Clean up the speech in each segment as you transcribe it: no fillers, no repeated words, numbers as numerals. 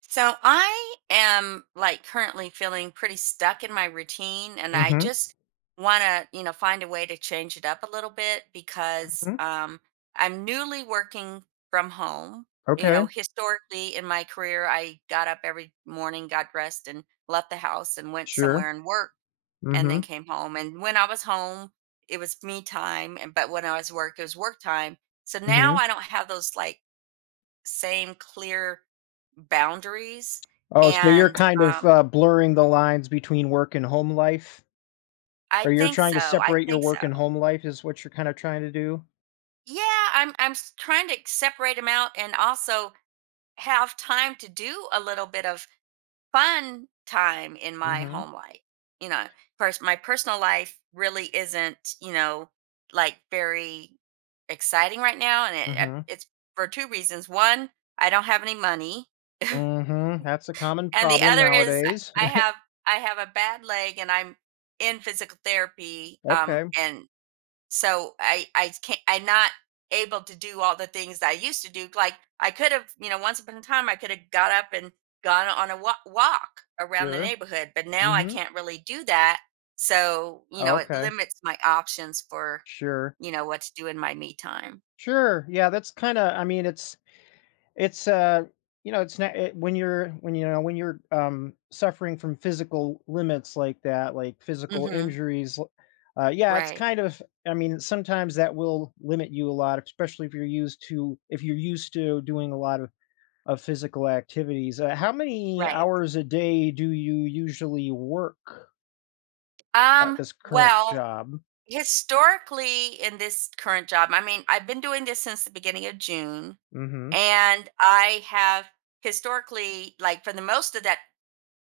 So I am currently feeling pretty stuck in my routine and I Mhm, just want to, you know, find a way to change it up a little bit because mhm. um I'm newly working from home. You know, Okay, historically in my career I got up every morning, got dressed and left the house and went sure. somewhere and worked and then Mhm, came home. And when I was home, it was me time and but when I was work it was work time. So now mhm. I don't have those same clear boundaries, Oh, so you're and, kind of, um uh, blurring the lines between work and home life, I or you're think trying so, to I separate your think so. work and home life is what you're kinda trying to do? Yeah, I'm s trying to separate them out and also have time to do a little bit of fun time in my Mhm, home life, you know, pers my personal life really isn't, you know, very exciting right now, and it, uh mhm, it's for 2 reasons. 1, I don't have any money. mhm. That's a common And the problem other is nowadays. I have I have a bad leg and I'm in physical therapy, Okay, and so I can't I'm not able to do all the things that I used to do, like, I could have, you know, once upon a time, I could have got up and gone on a wa walk around the sure. neighborhood, but now I Mhm. can't really do that, so, you know, it Okay, limits my options for, sure. you know, what to do in my me time. Sure, yeah, that's kinda I mean, it's, you know, it's not it, when you're when you're suffering from physical limits like that, like physical Mhm. injuries. Yeah, it's Right, kind of. I mean, sometimes that will limit you a lot, especially if you're used to doing a lot of physical activities. How many right. hours a day do you usually work at Um, this current well job? Historically, in this current job, I mean, I've been doing this since the beginning of June, Mm-hmm. and I have historically, like for the most of that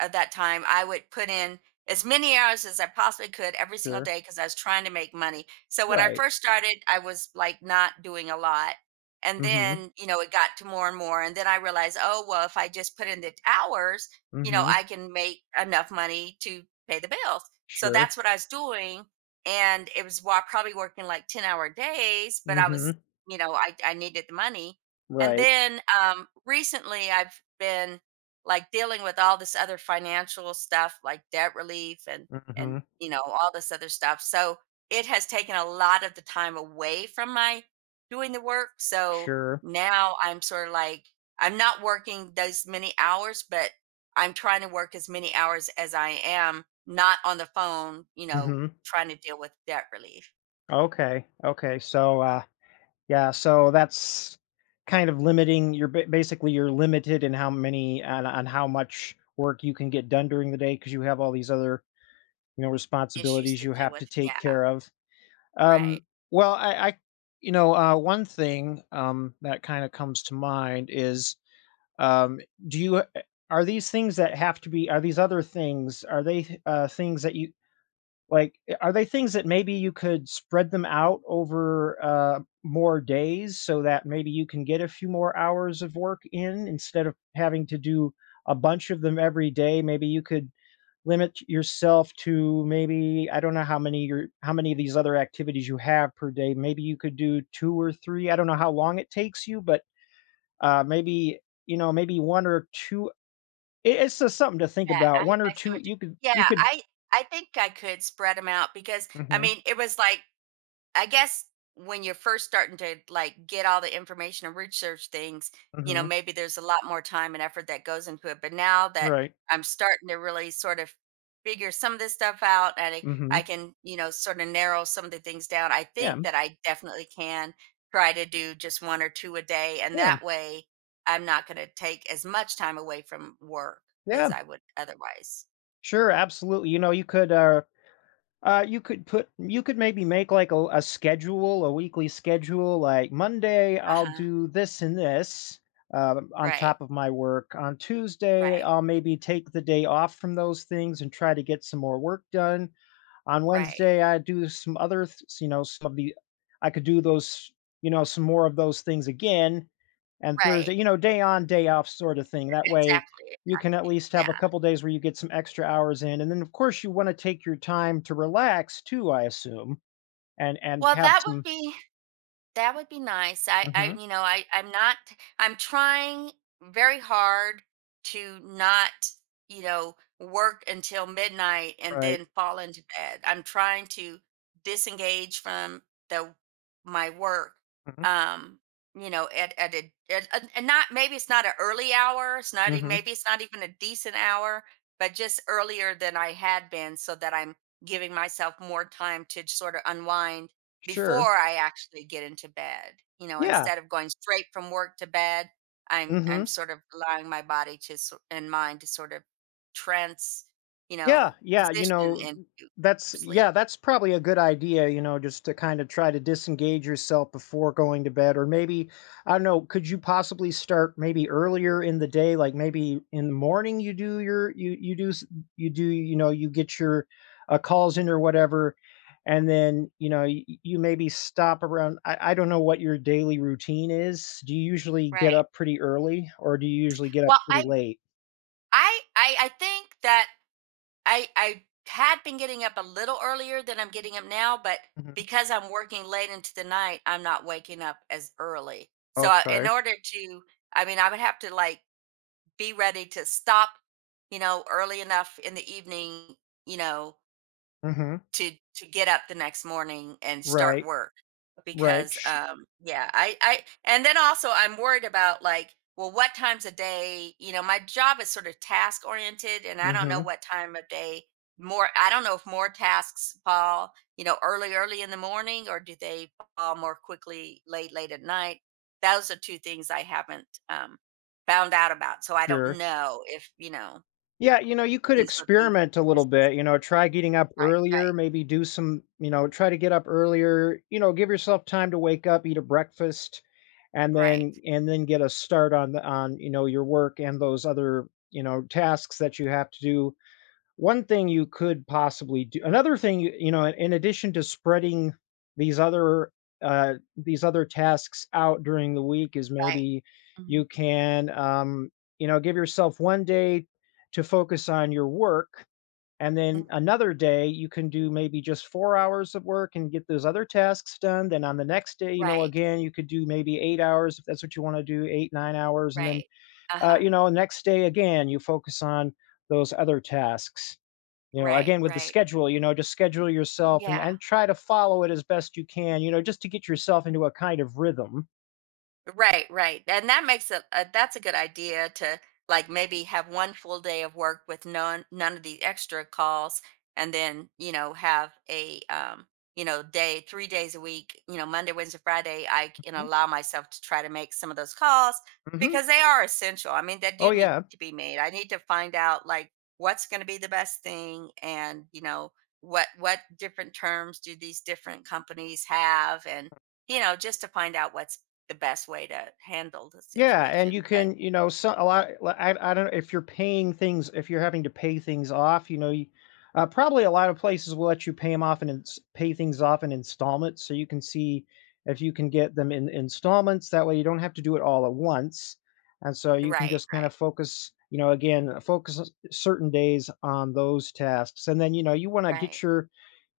at that time, I would put in as many hours as I possibly could every single Sure. day because I was trying to make money. So when I Right. first started, I was not doing a lot. And Mm-hmm. then, you know, it got to more and more. And then I realized, oh, well, if I just put in the hours, you know, Mm-hmm. I can make enough money to pay the bills. So Sure. that's what I was doing. And it was while probably working like 10-hour days, but I was, Mm-hmm. you know, I needed the money. And Right. then recently I've been like dealing with all this other financial stuff like debt relief and Mm-hmm. you know all this other stuff so it has taken a lot of the time away from my doing the work so Sure. now I'm sort of like I'm not working those many hours but I'm trying to work as many hours as I am not on the phone, you know, Mhm. trying to deal with debt relief Okay. Okay. So, yeah. So that's kind of limiting. Basically you're limited in on how much work you can get done during the day because you have all these other, you know, issues responsibilities to you deal have with, to take yeah. care of. Right. Um, well, I you know, one thing, that kind of comes to mind is, um, do you eh, are these things that have to be, are these other things, are they, things that you, are they things that maybe you could spread them out over, more days so that maybe you can get a few more hours of work in instead of having to do a bunch of them every day? Maybe you could limit yourself to maybe, I don't know how many, your how many of these other activities you have per day. Maybe you could do 2 or 3. I don't know how long it takes you, but, maybe, you know, maybe 1 or 2 i It's just something to think yeah about. i 1 or i see 2 what you you yeah, could. I think I could spread them out because I mean Mhm, it was like I guess when you're first starting to like get all the information and research things, you know, mhm, maybe there's a lot more time and effort that goes into it. But now that right, I'm starting to really sort of figure some of this stuff out and mhm. I can, you know, sort of narrow some of the things down, I Yeah, think that I definitely can try to do just one or two a day. And yeah, that way I'm not going to take as much time away from work as yeah. I would otherwise. Sure, absolutely. You know, you could put you could maybe make like a schedule, a weekly schedule, like Monday Uh I'll huh. do this and this, on Right. top of my work. On Tuesday, Right. I'll maybe take the day off from those things and try to get some more work done. On Right. Wednesday, I do some other th- you know, some of the, I could do those, you know, some more of those things again. And Thursday, Right. you know, day on, day off sort of thing. That way Exactly. you can at Exactly. least have a couple days where you get some extra hours in. And then of course you want to take your time to relax too, I assume, and Well, have some. That would be nice. I Mhm, you know, I I'm not I'm trying very hard to not, you know, work until midnight and right. then fall into bed. I'm trying to disengage from the my work. Mhm, Um, you know, at a at, at- and not maybe it's not an early hour, it's not e- mhm, maybe it's not even a decent hour, but just earlier than I had been so that I'm giving myself more time to sort of unwind sure. before I actually get into bed. You know, Yeah. instead of going straight from work to bed, I'm Mhm. sort of allowing my body to and mind to sort of trance, you Yeah, know, yeah, you position know, into sleep. That's probably a good idea, you know, just to kind of try to disengage yourself before going to bed. Or maybe, I don't know, could you possibly start maybe earlier in the day, like maybe in the morning you do, you know, you get your, calls in or whatever, and then, you know, you maybe stop around, I don't know what your daily routine is. Do you usually get Right. up pretty early or do you usually get up Well, pretty late? I think that I had been getting up a little earlier than I'm getting up now, but Mhm. because I'm working late into the night, I'm not waking up as early. So in Okay. order to, I mean, I would have to like be ready to stop, you know, early enough in the evening, you know, Mm-hmm. to get up the next morning and start Right. work Right, because sh yeah I and then also I'm worried about like well what times a day you know my job is sort of task oriented and I don't know mhm, what time of day more I don't know if more tasks fall you know early in the morning or do they fall more quickly late at night. Those are two things I haven't found out about so I don't sure. know if you know Yeah, you know, you could these would be experiment a as little bit, you busy. know, try getting up Right. earlier, maybe do some you know, try to get up earlier, you know, give yourself time to wake up, eat a breakfast, right and then get a start on the, you know, your work and those other, you know, tasks that you have to do. One thing you could possibly do, another thing, you know, in addition to spreading these other uh, these other tasks out during the week, is Right. maybe Mhm. you can um you know, give yourself one day to focus on your work, and then Mhm. another day you can do maybe just 4 hours of work and get those other tasks done. Then on the next day, you know, Right, again you could do maybe 8 hours if that's what you want to do, 8, 9 hours. And then, right. Uh-huh. you know, next day again you focus on those other tasks, you know, Right, again with the right. schedule. You know, just schedule yourself and, Yeah. Try to follow it as best you can, you know, just to get yourself into a kind of rhythm. Right, right. And that makes it that's a good idea to like maybe have one full day of work with none of the extra calls and then, you know, have a you know, day 3 days a week, you know, Monday, Wednesday, Friday, I can allow myself to try to make some of those calls Hmm, because they are essential. I mean, they do oh need yeah. to be made. I need to find out like what's going to be the best thing and, you know, what different terms do these different companies have and you know, just to find out what's the best way to handle the Yeah, and you situation, but can, you know, so a lot. Li- I don't know if you're paying things, if you're having to pay things off, you know, probably a lot of places will let you pay them off, pay things off in installments, so you can see if you can get them in installments. That way, you don't have to do it all at once, and so you can right, just kind right, of focus, you know, again, focus, certain days on those tasks, and then, you know, right.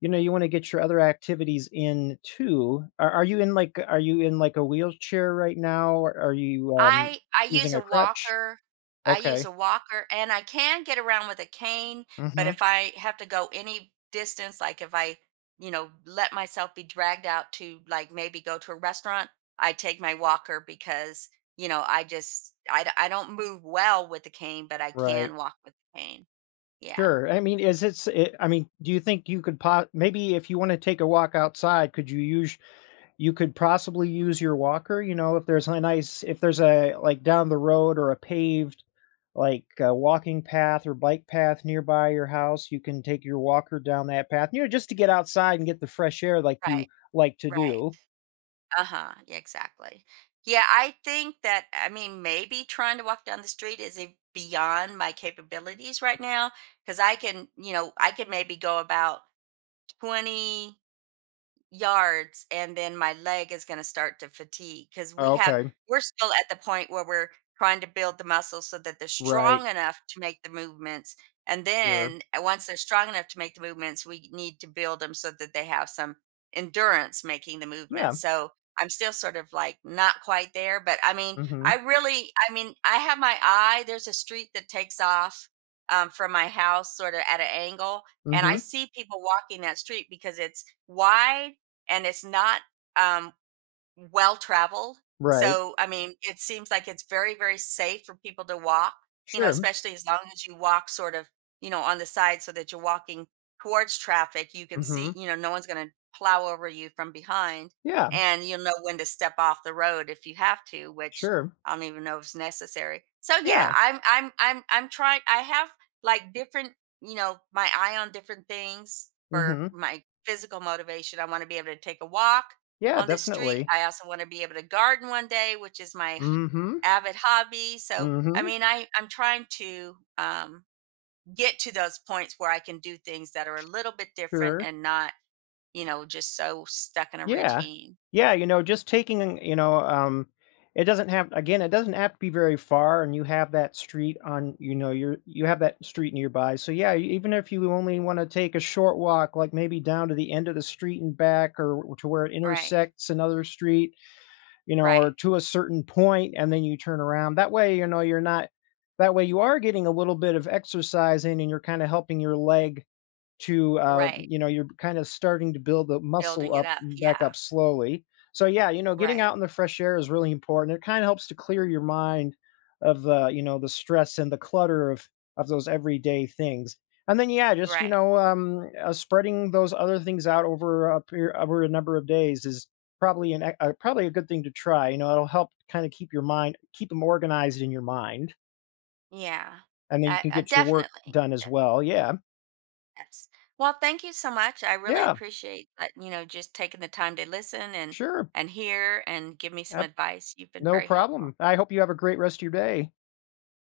you know, you wanna get your other activities in too. Are you in, like, a wheelchair right now? Or are you, I use using a a crutch? walker. I use Okay. a walker, and I can get around with a cane, but Mhm. if I have to go any distance, like if I, you know, let myself be dragged out to like maybe go to a restaurant, I take my walker because, you know, I just I d- I don't move well with the cane, but I can Right. walk with the cane. Yeah. Sure. I mean, is it's it I mean, do you think you could, po maybe if you wanna take a walk outside, could you use, you could possibly use your walker, you know, if there's a, like, down the road, or a paved, like, walking path or bike path nearby your house, you can take your walker down that path, you know, just to get outside and get the fresh air like you Right. like to Right. do. Uh-huh. Yeah, exactly. Yeah, I think that I mean maybe trying to walk down the street is a, beyond my capabilities right now because I can, you know, I can maybe go about 20 yards and then my leg is going to start to fatigue because Okay. we're still at the point where we're trying to build the muscles so that they're Right. strong enough to make the movements and Sure. then once they're strong enough to make the movements we need to build them so that they have some endurance making the Yeah. movements so I'm still sort of like not quite there but I mean Mhm. I mean I have my eye there's a street that takes off from my house sort of at an angle and I Mhm. see people walking that street because it's wide and it's not, um, well traveled. Right. So, I mean, it seems like it's very, very safe for people to walk, you know, Sure. especially as long as you walk sort of, you know, on the side so that you're walking towards traffic. You can see, Mhm. you know, no one's going to plow over you from behind. Yeah. And you'll know when to step off the road if you have to, which Sure. I don't even know if it's necessary. So yeah, Yeah. I'm trying I have like different, you know, my eye on different things for Mhm. my physical motivation. I want to be able to take a walk Yeah, on this street. definitely. I also want to be able to garden one day, which is my Mhm. avid hobby. So, I Mhm. mean, I'm trying to get to those points where I can do things that are a little bit different Sure. and not, you know, just so stuck in a Yeah. routine. Yeah, you know, just taking, you know, it doesn't have again, it doesn't have to be very far, and you have that street on, you know, you have that street nearby. So yeah, even if you only want to take a short walk, like maybe down to the end of the street and back, or to where it Right, intersects another street, you know, right, or to a certain point and then you turn around. That way, you know, you're not that way you are getting a little bit of exercise in, and you're kind of helping your leg to, right. you know, you're kind of starting to build the muscle Building it up, up. Yeah, back up slowly. So yeah, you know, getting right, out in the fresh air is really important. It kind of helps to clear your mind of the, you know, the stress and the clutter of those everyday things. And then yeah, just you right. know, spreading those other things out over over a number of days is probably probably a good thing to try. You know, it'll help kind of keep your mind, keep them organized in your mind, Yeah, and then you can I get your work definitely. done as Yeah. well. Yeah, Yes. Well, thank you so much. I really yeah, appreciate that, you know, just taking the time to listen sure. and hear and give me some advice. You've been No very helpful. problem. I hope you have a great rest of your day.